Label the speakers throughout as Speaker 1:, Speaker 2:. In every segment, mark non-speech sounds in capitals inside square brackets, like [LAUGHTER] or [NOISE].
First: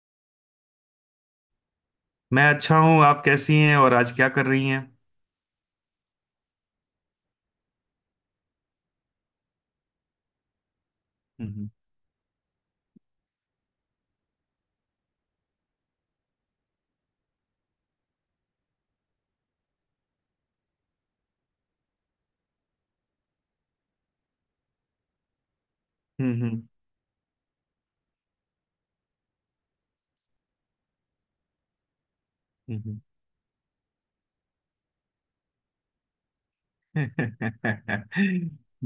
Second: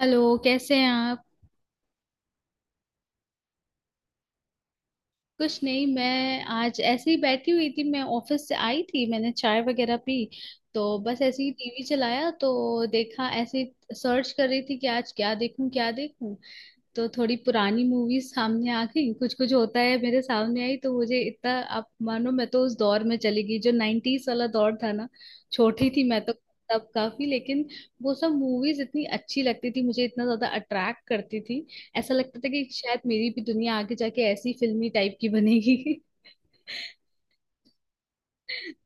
Speaker 1: Hello, कैसे हैं आप।
Speaker 2: मैं अच्छा हूँ। आप कैसी हैं और आज क्या कर रही हैं?
Speaker 1: कुछ नहीं, मैं आज ऐसे ही बैठी हुई थी। मैं ऑफिस से आई थी, मैंने चाय वगैरह पी। तो बस ऐसे ही
Speaker 2: हम्म।
Speaker 1: टीवी चलाया, तो देखा ऐसे सर्च कर रही थी कि आज क्या देखूं क्या देखूं। तो थोड़ी पुरानी मूवीज सामने आ गई। कुछ कुछ होता है मेरे सामने आई तो मुझे इतना, आप मानो मैं तो उस दौर में चली गई जो नाइन्टीज वाला दौर था ना। छोटी थी मैं तो
Speaker 2: हम्म। हम्म।
Speaker 1: तब, काफी लेकिन वो सब मूवीज इतनी अच्छी लगती थी मुझे, इतना ज्यादा अट्रैक्ट करती थी। ऐसा लगता था कि शायद
Speaker 2: हम्म।
Speaker 1: मेरी भी दुनिया आगे जाके ऐसी फिल्मी टाइप की बनेगी।
Speaker 2: [LAUGHS]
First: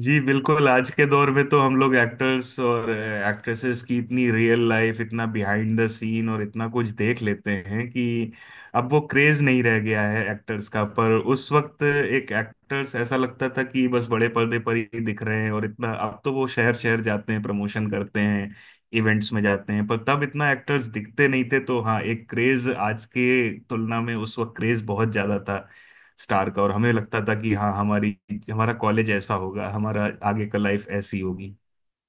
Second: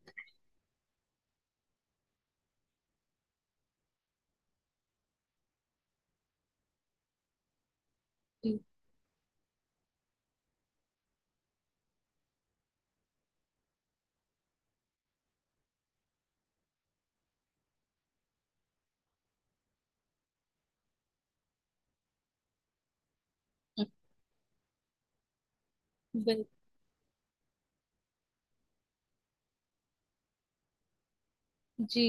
Speaker 2: जी बिल्कुल। आज के दौर में तो हम लोग एक्टर्स और एक्ट्रेसेस की इतनी रियल लाइफ, इतना बिहाइंड द सीन और इतना कुछ देख लेते हैं कि अब वो क्रेज नहीं रह गया है एक्टर्स का। पर उस वक्त एक एक्टर्स ऐसा लगता था कि बस बड़े पर्दे पर ही दिख रहे हैं, और इतना अब तो वो शहर शहर जाते हैं, प्रमोशन करते हैं, इवेंट्स में जाते हैं, पर तब इतना एक्टर्स दिखते नहीं थे। तो हाँ, एक क्रेज आज के तुलना में उस वक्त क्रेज बहुत ज्यादा था
Speaker 1: [LAUGHS] बिल्कुल।
Speaker 2: स्टार का। और हमें लगता था कि हाँ, हमारी हमारा कॉलेज ऐसा होगा, हमारा आगे का लाइफ ऐसी होगी।
Speaker 1: जी।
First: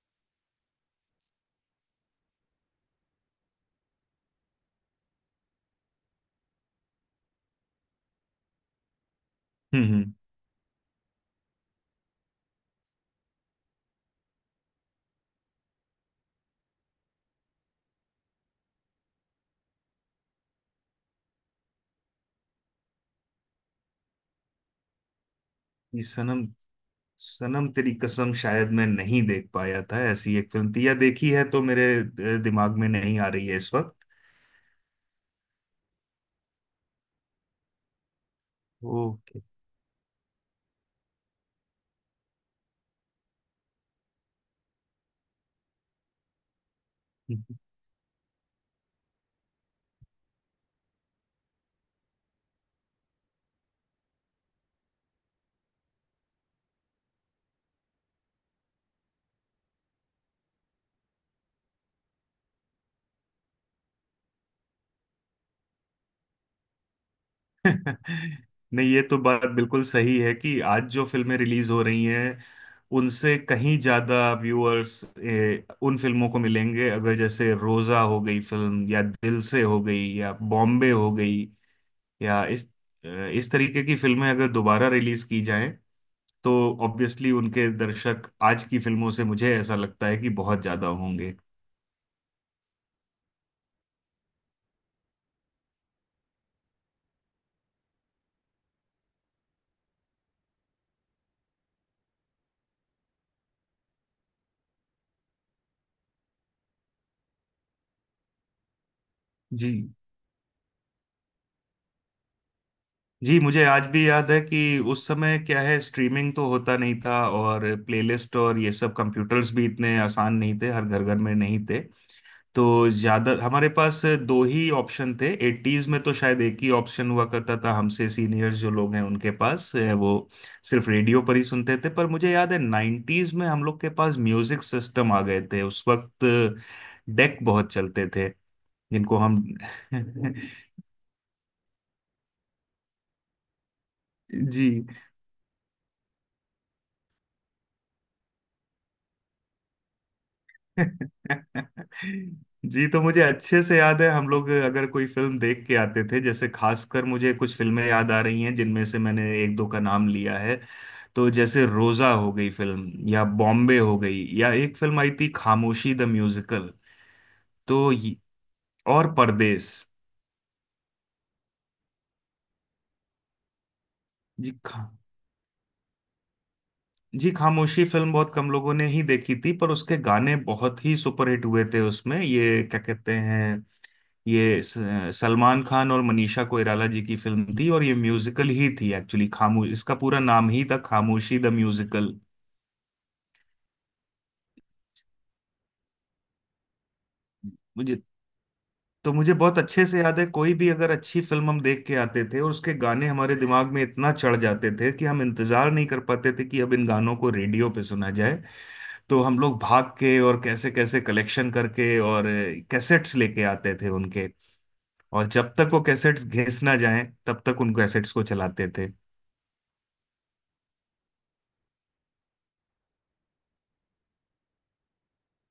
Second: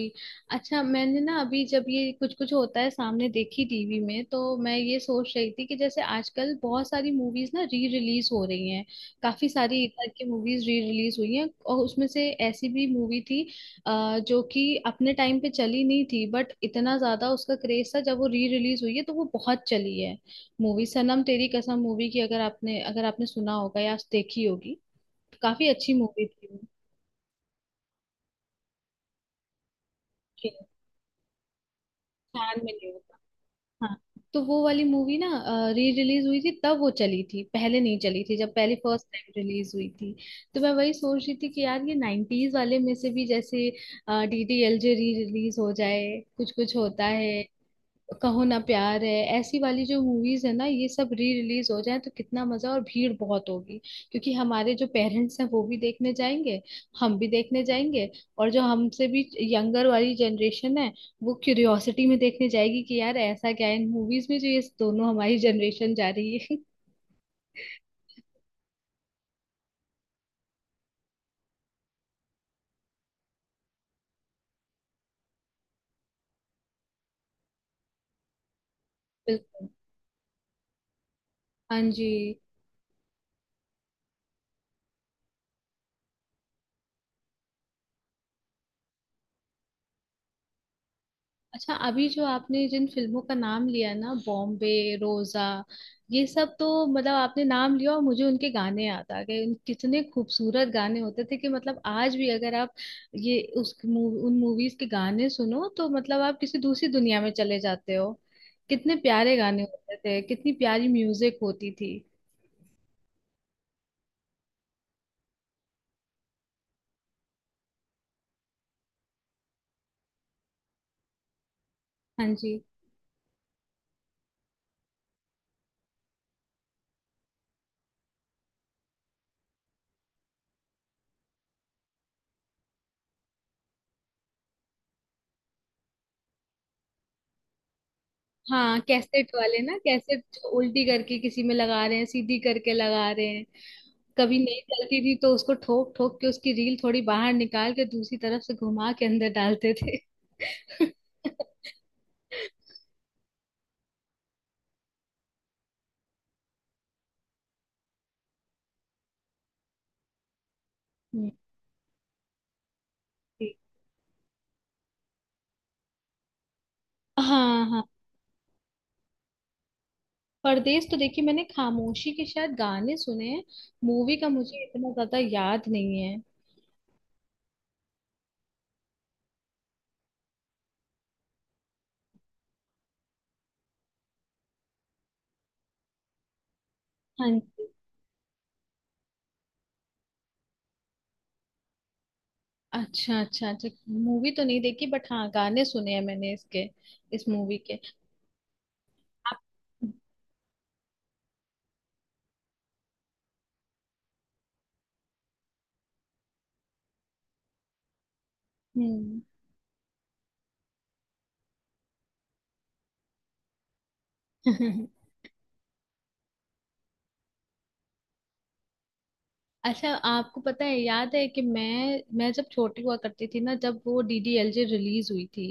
Speaker 1: अच्छा, मैंने ना अभी जब ये कुछ कुछ होता है सामने देखी टीवी में, तो मैं ये सोच रही थी कि जैसे आजकल बहुत सारी मूवीज ना री रिलीज हो रही हैं। काफी सारी
Speaker 2: हम्म।
Speaker 1: इधर
Speaker 2: हम्म।
Speaker 1: की मूवीज री रिलीज हुई हैं, और उसमें से ऐसी भी मूवी थी जो कि अपने टाइम पे चली नहीं थी, बट इतना ज्यादा उसका क्रेज था जब वो री रिलीज हुई है तो वो बहुत चली है। मूवी सनम तेरी कसम मूवी की, अगर आपने सुना होगा या देखी होगी। काफी अच्छी
Speaker 2: ये
Speaker 1: मूवी
Speaker 2: सनम
Speaker 1: थी वो।
Speaker 2: सनम तेरी कसम शायद मैं नहीं देख पाया था। ऐसी एक फिल्म थी या देखी है तो मेरे
Speaker 1: छान में
Speaker 2: दिमाग में
Speaker 1: नहीं।
Speaker 2: नहीं आ रही है इस
Speaker 1: हाँ,
Speaker 2: वक्त।
Speaker 1: तो वो वाली मूवी ना री रिलीज हुई थी तब वो चली थी, पहले नहीं चली थी जब पहली फर्स्ट टाइम
Speaker 2: ओके।
Speaker 1: रिलीज हुई थी। तो मैं वही सोच रही थी कि यार ये नाइन्टीज वाले में से भी जैसे D D L J re release हो जाए, कुछ कुछ होता है, कहो ना प्यार है, ऐसी वाली जो मूवीज है ना ये सब री रिलीज हो जाए तो कितना मजा, और भीड़ बहुत होगी। क्योंकि हमारे जो पेरेंट्स हैं वो भी देखने जाएंगे, हम भी देखने जाएंगे, और जो हमसे भी यंगर वाली जनरेशन है वो क्यूरियोसिटी में देखने जाएगी कि यार ऐसा क्या है इन मूवीज में जो ये दोनों हमारी जनरेशन जा रही है। [LAUGHS]
Speaker 2: [LAUGHS] नहीं, ये तो बात बिल्कुल सही है कि आज जो फिल्में रिलीज हो रही हैं उनसे कहीं ज्यादा व्यूअर्स उन फिल्मों को मिलेंगे। अगर जैसे रोजा हो गई फिल्म, या दिल से
Speaker 1: बिल्कुल।
Speaker 2: हो गई, या बॉम्बे हो गई,
Speaker 1: हाँ जी।
Speaker 2: या इस तरीके की फिल्में अगर दोबारा रिलीज की जाएं तो ऑब्वियसली उनके दर्शक आज की फिल्मों से मुझे ऐसा लगता है कि बहुत ज्यादा होंगे।
Speaker 1: अच्छा, अभी जो आपने जिन फिल्मों का नाम लिया ना, बॉम्बे, रोजा, ये सब तो मतलब आपने नाम लिया और मुझे उनके गाने याद आ गए। उन कितने खूबसूरत गाने होते थे कि मतलब आज भी अगर आप ये उन मूवीज के गाने सुनो तो मतलब आप किसी दूसरी दुनिया में चले जाते हो। कितने प्यारे गाने
Speaker 2: जी।
Speaker 1: होते थे, कितनी प्यारी म्यूजिक होती थी।
Speaker 2: जी, मुझे आज भी याद है कि उस समय क्या है, स्ट्रीमिंग तो होता नहीं था, और प्लेलिस्ट और ये सब कंप्यूटर्स भी इतने आसान नहीं थे, हर घर घर में नहीं थे।
Speaker 1: हाँ जी।
Speaker 2: तो ज्यादा हमारे पास दो ही ऑप्शन थे। एटीज में तो शायद एक ही ऑप्शन हुआ करता था। हमसे सीनियर्स जो लोग हैं, उनके पास वो सिर्फ रेडियो पर ही सुनते थे। पर मुझे याद है नाइन्टीज में हम लोग के पास म्यूजिक सिस्टम आ गए थे उस वक्त। डेक बहुत चलते थे
Speaker 1: हाँ
Speaker 2: जिनको
Speaker 1: कैसेट
Speaker 2: हम
Speaker 1: वाले ना,
Speaker 2: [LAUGHS]
Speaker 1: कैसेट जो उल्टी करके किसी में लगा रहे हैं, सीधी करके लगा रहे हैं, कभी नहीं
Speaker 2: जी।
Speaker 1: चलती थी तो उसको ठोक ठोक के उसकी रील थोड़ी बाहर निकाल के दूसरी तरफ से घुमा के अंदर डालते थे। [LAUGHS]
Speaker 2: [LAUGHS] जी, तो मुझे अच्छे से याद है हम लोग अगर कोई फिल्म देख के आते थे, जैसे खासकर मुझे कुछ फिल्में याद आ रही हैं जिनमें से मैंने एक दो का नाम लिया है। तो
Speaker 1: हम्म।
Speaker 2: जैसे रोजा हो गई फिल्म, या
Speaker 1: ठीक।
Speaker 2: बॉम्बे हो गई, या एक फिल्म आई थी खामोशी द म्यूजिकल।
Speaker 1: हाँ हाँ।
Speaker 2: तो ये- और परदेस।
Speaker 1: परदेश तो देखिए मैंने, खामोशी के शायद गाने सुने हैं, मूवी का
Speaker 2: जी
Speaker 1: मुझे
Speaker 2: खा
Speaker 1: इतना ज्यादा याद नहीं है।
Speaker 2: जी, खामोशी फिल्म बहुत कम लोगों ने ही देखी थी, पर उसके गाने बहुत ही सुपरहिट हुए थे। उसमें ये क्या कहते हैं, ये स- सलमान खान और मनीषा कोइराला जी की
Speaker 1: हाँ
Speaker 2: फिल्म
Speaker 1: जी।
Speaker 2: थी, और ये म्यूजिकल ही थी एक्चुअली। खामोश इसका पूरा नाम ही था, खामोशी द म्यूजिकल।
Speaker 1: अच्छा अच्छा अच्छा, मूवी तो नहीं देखी बट हाँ गाने सुने हैं मैंने इसके, इस मूवी के।
Speaker 2: तो मुझे
Speaker 1: आप।
Speaker 2: बहुत अच्छे से याद है, कोई भी अगर अच्छी फिल्म हम देख के आते थे और उसके गाने हमारे दिमाग में इतना चढ़ जाते थे कि हम इंतजार नहीं कर पाते थे कि अब इन गानों को रेडियो पे सुना जाए।
Speaker 1: हम्म।
Speaker 2: तो हम लोग भाग के और कैसे कैसे कलेक्शन करके और कैसेट्स लेके आते थे उनके।
Speaker 1: [LAUGHS]
Speaker 2: और जब तक वो कैसेट्स घिस ना जाएं तब तक उन कैसेट्स को चलाते थे।
Speaker 1: अच्छा, आपको पता है याद है कि मैं जब छोटी हुआ करती थी ना, जब वो डीडीएलजे रिलीज हुई थी,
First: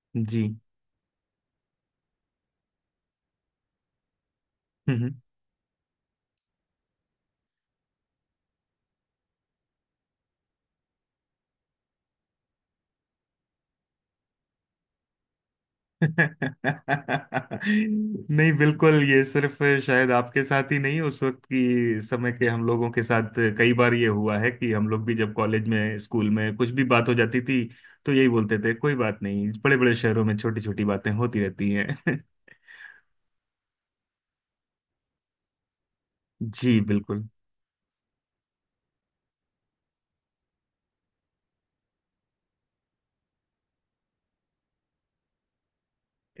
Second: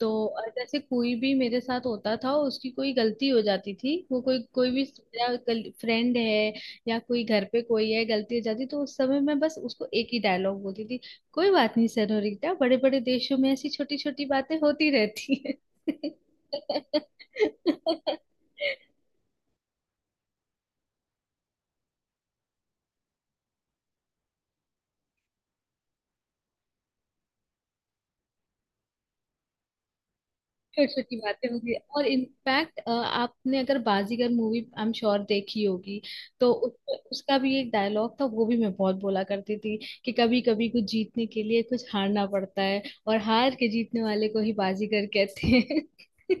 Speaker 1: तो
Speaker 2: जी।
Speaker 1: जैसे कोई भी मेरे साथ होता था उसकी कोई गलती हो जाती थी, वो कोई कोई भी मेरा फ्रेंड है या कोई घर पे कोई है गलती हो जाती, तो उस समय मैं बस उसको एक ही डायलॉग बोलती थी, कोई बात नहीं सेनोरिटा, बड़े बड़े देशों में ऐसी छोटी छोटी बातें होती रहती है।
Speaker 2: नहीं,
Speaker 1: [LAUGHS]
Speaker 2: बिल्कुल, ये सिर्फ शायद आपके साथ ही नहीं, उस वक्त की समय के हम लोगों के साथ कई बार ये हुआ है कि हम लोग भी जब कॉलेज में, स्कूल में कुछ भी बात हो जाती थी तो यही बोलते थे कोई बात नहीं, बड़े बड़े शहरों में छोटी छोटी
Speaker 1: छोटी
Speaker 2: बातें
Speaker 1: छोटी
Speaker 2: होती
Speaker 1: बातें
Speaker 2: रहती
Speaker 1: होगी।
Speaker 2: हैं।
Speaker 1: और इनफैक्ट आपने अगर Baazigar movie I am sure देखी होगी,
Speaker 2: [LAUGHS]
Speaker 1: तो
Speaker 2: जी बिल्कुल।
Speaker 1: उसका भी एक डायलॉग था वो भी मैं बहुत बोला करती थी, कि कभी कभी कुछ जीतने के लिए कुछ हारना पड़ता है और हार के जीतने वाले को ही बाजीगर कहते हैं।
Speaker 2: [LAUGHS]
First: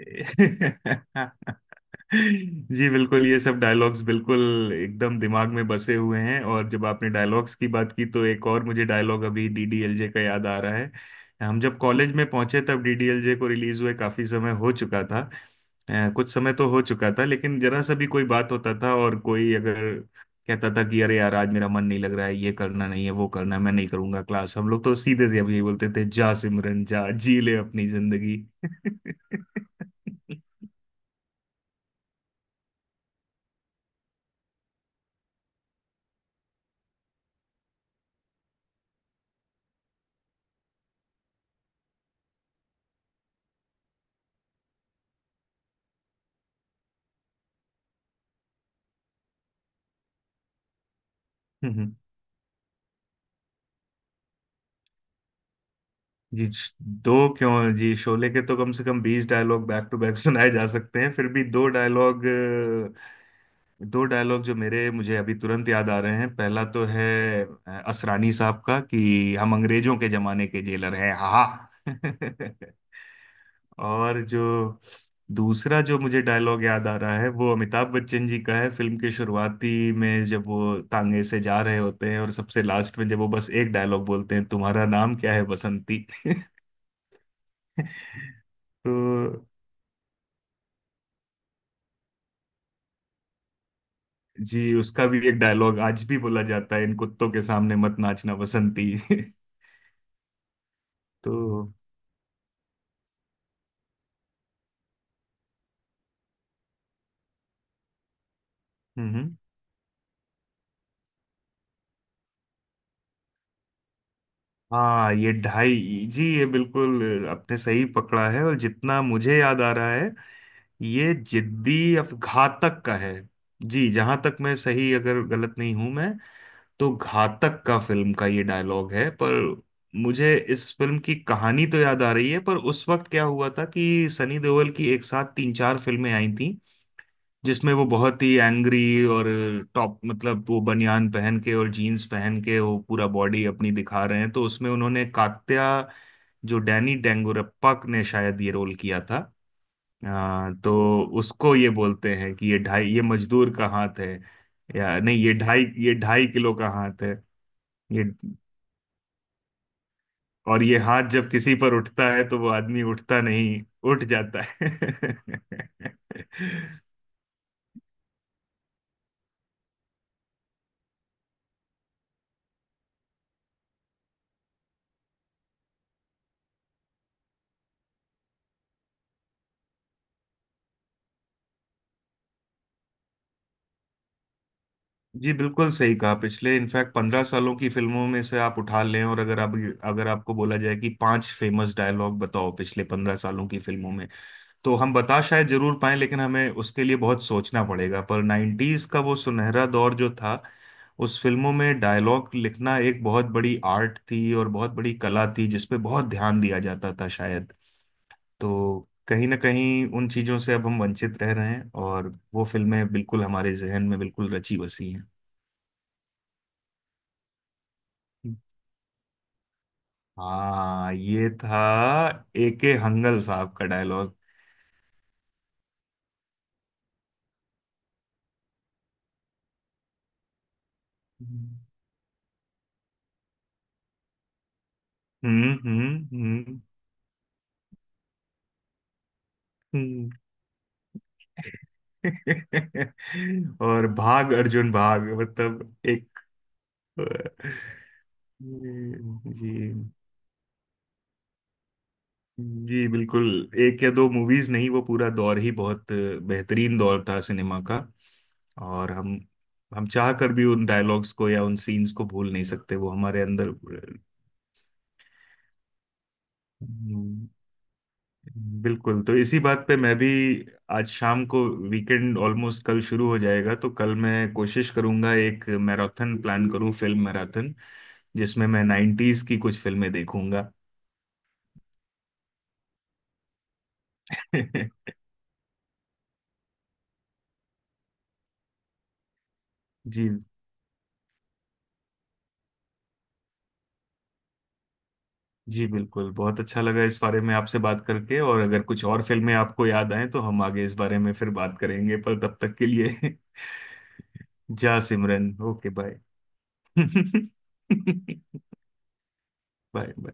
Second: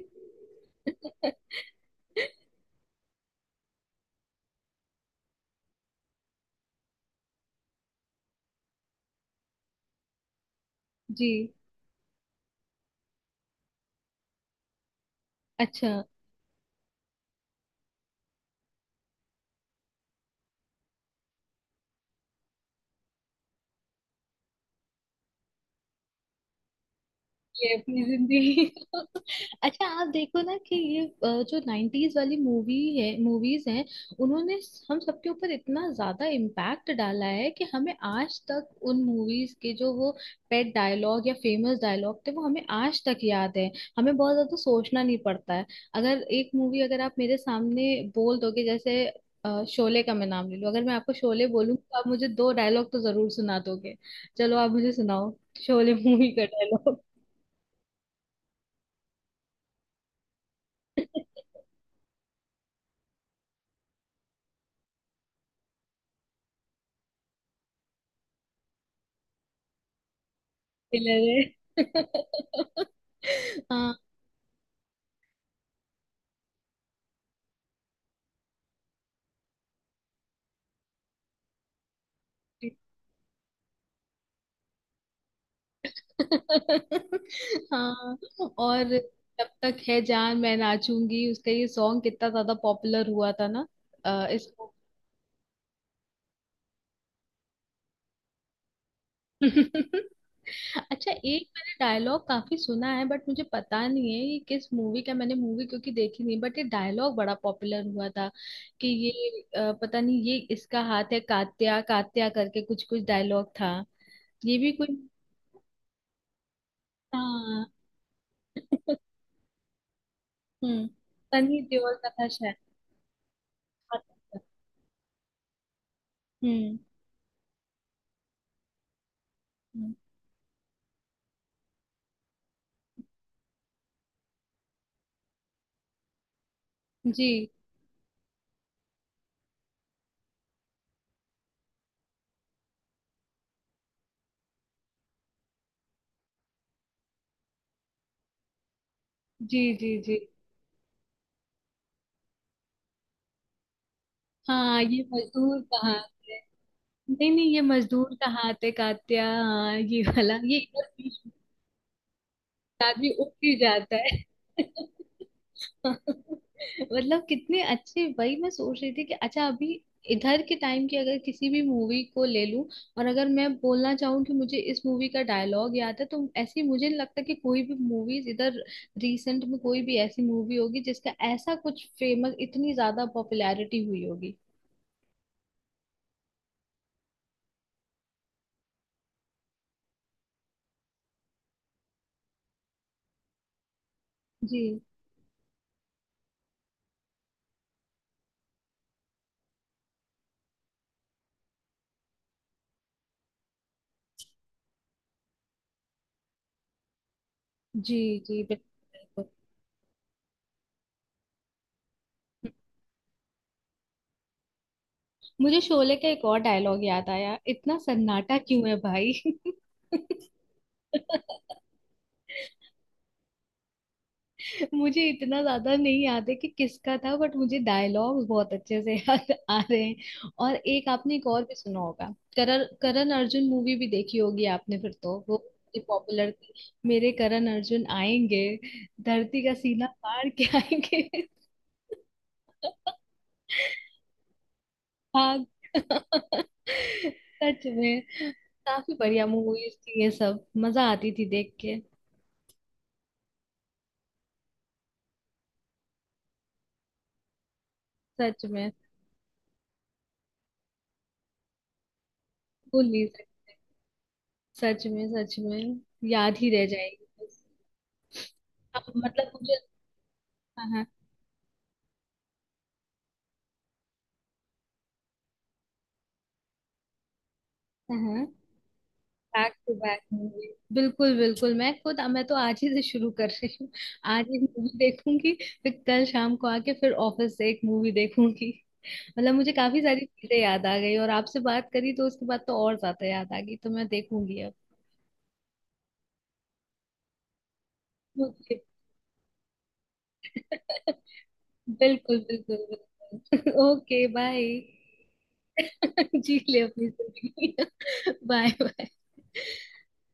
Speaker 1: [LAUGHS]
Speaker 2: जी बिल्कुल, ये सब डायलॉग्स बिल्कुल एकदम दिमाग में बसे हुए हैं। और जब आपने डायलॉग्स की बात की, तो एक और मुझे डायलॉग अभी डीडीएलजे का याद आ रहा है।
Speaker 1: जी।
Speaker 2: हम जब कॉलेज में पहुंचे तब डीडीएलजे को रिलीज हुए काफी समय हो चुका था।
Speaker 1: अच्छा
Speaker 2: कुछ समय तो हो चुका था, लेकिन जरा सा भी कोई बात होता था और कोई अगर कहता था कि अरे यार आज मेरा मन नहीं लग रहा है, ये करना नहीं है, वो करना है, मैं नहीं करूंगा क्लास, हम लोग तो सीधे से अब यही बोलते थे जा सिमरन जा, जी ले
Speaker 1: ये
Speaker 2: अपनी
Speaker 1: अपनी
Speaker 2: जिंदगी।
Speaker 1: जिंदगी। [LAUGHS] अच्छा, आप देखो ना कि ये जो नाइन्टीज वाली मूवी है, मूवीज हैं, उन्होंने हम सबके ऊपर इतना ज्यादा इम्पैक्ट डाला है कि हमें आज तक उन मूवीज के जो वो पेट डायलॉग या फेमस डायलॉग थे वो हमें आज तक याद है। हमें बहुत ज्यादा सोचना नहीं पड़ता है। अगर एक मूवी अगर आप मेरे सामने बोल दोगे जैसे, शोले का मैं नाम ले लूं, अगर मैं आपको शोले बोलूँ तो आप
Speaker 2: [LAUGHS]
Speaker 1: मुझे दो डायलॉग तो जरूर सुना दोगे। चलो आप मुझे सुनाओ शोले मूवी का
Speaker 2: जी श-
Speaker 1: डायलॉग।
Speaker 2: दो क्यों जी, शोले के तो कम से कम 20 डायलॉग बैक टू बैक [LAUGHS] सुनाए जा सकते हैं, फिर भी दो डायलॉग। जो मेरे मुझे अभी तुरंत याद आ रहे हैं, पहला तो है असरानी साहब का कि हम अंग्रेजों के जमाने के जेलर हैं
Speaker 1: Thriller
Speaker 2: हा।
Speaker 1: है।
Speaker 2: [LAUGHS]
Speaker 1: [LAUGHS] हाँ।
Speaker 2: और जो दूसरा जो मुझे डायलॉग याद आ रहा है वो अमिताभ बच्चन जी का है, फिल्म की शुरुआती में जब वो तांगे से जा रहे होते हैं, और सबसे लास्ट में जब वो बस एक डायलॉग बोलते हैं, तुम्हारा नाम क्या है बसंती।
Speaker 1: [LAUGHS] हाँ।
Speaker 2: [LAUGHS]
Speaker 1: और जब
Speaker 2: तो
Speaker 1: तक है जान मैं नाचूंगी उसका ये सॉन्ग कितना ज्यादा पॉपुलर हुआ था ना।
Speaker 2: जी,
Speaker 1: इसको।
Speaker 2: उसका भी एक डायलॉग आज भी बोला जाता है, इन कुत्तों के सामने मत नाचना बसंती। [LAUGHS]
Speaker 1: [LAUGHS] अच्छा, एक
Speaker 2: तो
Speaker 1: मैंने डायलॉग काफी सुना है बट मुझे पता नहीं है ये किस मूवी का, मैंने मूवी क्योंकि देखी नहीं बट ये डायलॉग बड़ा पॉपुलर हुआ था कि ये,
Speaker 2: हम्म।
Speaker 1: पता नहीं ये इसका हाथ है कात्या कात्या करके कुछ कुछ डायलॉग था। ये भी कोई,
Speaker 2: हाँ ये ढाई जी, ये बिल्कुल आपने
Speaker 1: हाँ।
Speaker 2: सही पकड़ा है, और जितना मुझे याद आ रहा है
Speaker 1: हम्म। सनी देओल तथा शहनाज
Speaker 2: घातक का है। जी, जहां तक
Speaker 1: अख्तर।
Speaker 2: मैं सही, अगर गलत नहीं हूं मैं,
Speaker 1: हम्म।
Speaker 2: तो घातक का फिल्म का ये डायलॉग है। पर
Speaker 1: हम्म।
Speaker 2: मुझे इस फिल्म की कहानी तो याद आ रही है, पर उस वक्त क्या हुआ था कि सनी देओल की एक साथ तीन चार फिल्में आई थी,
Speaker 1: जी
Speaker 2: जिसमें वो बहुत ही एंग्री और टॉप, मतलब वो बनियान पहन के और जीन्स पहन के वो पूरा बॉडी अपनी दिखा रहे हैं। तो उसमें उन्होंने कात्या, जो डैनी डेंगुरप्पा ने शायद ये रोल किया था,
Speaker 1: जी जी। जी।
Speaker 2: तो उसको ये बोलते हैं कि ये मजदूर का हाथ है,
Speaker 1: हाँ
Speaker 2: या
Speaker 1: ये
Speaker 2: नहीं,
Speaker 1: मजदूर
Speaker 2: ये
Speaker 1: कहाँ
Speaker 2: ढाई
Speaker 1: थे।
Speaker 2: किलो का हाथ है।
Speaker 1: नहीं नहीं ये
Speaker 2: ये
Speaker 1: मजदूर कहाँ थे कात्या, हाँ ये वाला, ये
Speaker 2: और ये
Speaker 1: बस
Speaker 2: हाथ
Speaker 1: बीच
Speaker 2: जब किसी पर उठता है तो वो आदमी
Speaker 1: में आदमी
Speaker 2: उठता
Speaker 1: उठ ही
Speaker 2: नहीं,
Speaker 1: जाता
Speaker 2: उठ
Speaker 1: है।
Speaker 2: जाता
Speaker 1: [LAUGHS]
Speaker 2: है।
Speaker 1: [LAUGHS]
Speaker 2: [LAUGHS]
Speaker 1: मतलब कितने अच्छे, वही मैं सोच रही थी कि अच्छा अभी इधर के टाइम की अगर किसी भी मूवी को ले लूं और अगर मैं बोलना चाहूँ कि मुझे इस मूवी का डायलॉग याद है, तो ऐसी मुझे नहीं लगता कि कोई भी मूवीज इधर रिसेंट में कोई भी ऐसी मूवी होगी जिसका ऐसा कुछ फेमस, इतनी ज्यादा पॉपुलैरिटी हुई होगी।
Speaker 2: जी बिल्कुल सही कहा, पिछले इनफैक्ट 15 सालों की फिल्मों में से आप उठा लें, और अगर आप अगर आपको बोला जाए कि पांच फेमस डायलॉग बताओ पिछले 15 सालों की फिल्मों में, तो
Speaker 1: जी
Speaker 2: हम बता शायद जरूर पाएं, लेकिन हमें उसके लिए बहुत सोचना पड़ेगा। पर नाइन्टीज का वो सुनहरा दौर जो था, उस फिल्मों में डायलॉग लिखना एक बहुत बड़ी आर्ट थी और बहुत बड़ी कला थी जिसपे बहुत ध्यान दिया जाता था शायद।
Speaker 1: जी। जी
Speaker 2: तो
Speaker 1: बिल्कुल।
Speaker 2: कहीं ना कहीं उन चीजों से अब हम वंचित रह रहे हैं, और वो फिल्में बिल्कुल हमारे जहन में बिल्कुल रची बसी हैं।
Speaker 1: मुझे शोले का एक और डायलॉग याद आया, इतना सन्नाटा क्यों है भाई।
Speaker 2: हाँ,
Speaker 1: [LAUGHS]
Speaker 2: ये था ए के हंगल साहब का डायलॉग।
Speaker 1: मुझे इतना ज्यादा नहीं याद है कि किसका था बट मुझे डायलॉग्स बहुत अच्छे से [LAUGHS] याद आ रहे हैं। और एक आपने, एक और भी
Speaker 2: हम्म।
Speaker 1: सुना होगा, करण करण अर्जुन मूवी भी देखी होगी आपने, फिर तो वो
Speaker 2: हम्म।
Speaker 1: पॉपुलर थी।
Speaker 2: हम्म।
Speaker 1: मेरे करण अर्जुन आएंगे, धरती का सीना
Speaker 2: हम्म।
Speaker 1: फाड़ के [LAUGHS] आएंगे।
Speaker 2: [LAUGHS] और भाग अर्जुन भाग,
Speaker 1: हाँ।
Speaker 2: मतलब एक।
Speaker 1: सच में काफी बढ़िया
Speaker 2: जी।
Speaker 1: मूवीज थी ये सब, मजा आती थी देख के।
Speaker 2: जी बिल्कुल, एक या दो मूवीज नहीं, वो पूरा दौर ही बहुत बेहतरीन दौर था सिनेमा का।
Speaker 1: सच में।
Speaker 2: और हम चाह कर भी उन डायलॉग्स को या उन सीन्स को भूल नहीं सकते,
Speaker 1: भूल
Speaker 2: वो
Speaker 1: नहीं
Speaker 2: हमारे
Speaker 1: सकती।
Speaker 2: अंदर
Speaker 1: सच में सच में, याद ही रह जाएगी। अब
Speaker 2: बिल्कुल। तो
Speaker 1: मतलब
Speaker 2: इसी बात
Speaker 1: मुझे,
Speaker 2: पे मैं भी
Speaker 1: हाँ हाँ।
Speaker 2: आज शाम को, वीकेंड ऑलमोस्ट कल शुरू हो जाएगा, तो कल मैं कोशिश करूंगा एक मैराथन प्लान करूं, फिल्म मैराथन,
Speaker 1: हाँ,
Speaker 2: जिसमें मैं नाइन्टीज की
Speaker 1: बैक
Speaker 2: कुछ
Speaker 1: टू
Speaker 2: फिल्में
Speaker 1: बैक मूवी।
Speaker 2: देखूंगा।
Speaker 1: बिल्कुल बिल्कुल, मैं खुद मैं तो आज ही से शुरू कर रही हूँ, आज
Speaker 2: [LAUGHS]
Speaker 1: ही मूवी
Speaker 2: जी।
Speaker 1: देखूंगी, फिर कल शाम को आके फिर ऑफिस से एक मूवी देखूंगी। मतलब मुझे काफी सारी चीजें याद आ गई और आपसे बात करी तो उसके बाद तो और ज्यादा याद आ गई, तो मैं देखूंगी अब।
Speaker 2: जी बिल्कुल, बहुत अच्छा लगा इस बारे में आपसे बात करके, और
Speaker 1: ओके।
Speaker 2: अगर कुछ और फिल्में आपको याद आए तो हम आगे इस बारे
Speaker 1: [LAUGHS]
Speaker 2: में फिर बात करेंगे, पर
Speaker 1: बिल्कुल
Speaker 2: तब तक
Speaker 1: बिल्कुल
Speaker 2: के लिए।
Speaker 1: बिल्कुल। Okay
Speaker 2: [LAUGHS]
Speaker 1: bye.
Speaker 2: जा सिमरन, ओके बाय।
Speaker 1: [LAUGHS] जी ले
Speaker 2: [LAUGHS]
Speaker 1: अपनी
Speaker 2: बाय
Speaker 1: जिंदगी। [LAUGHS] Bye bye.
Speaker 2: बाय।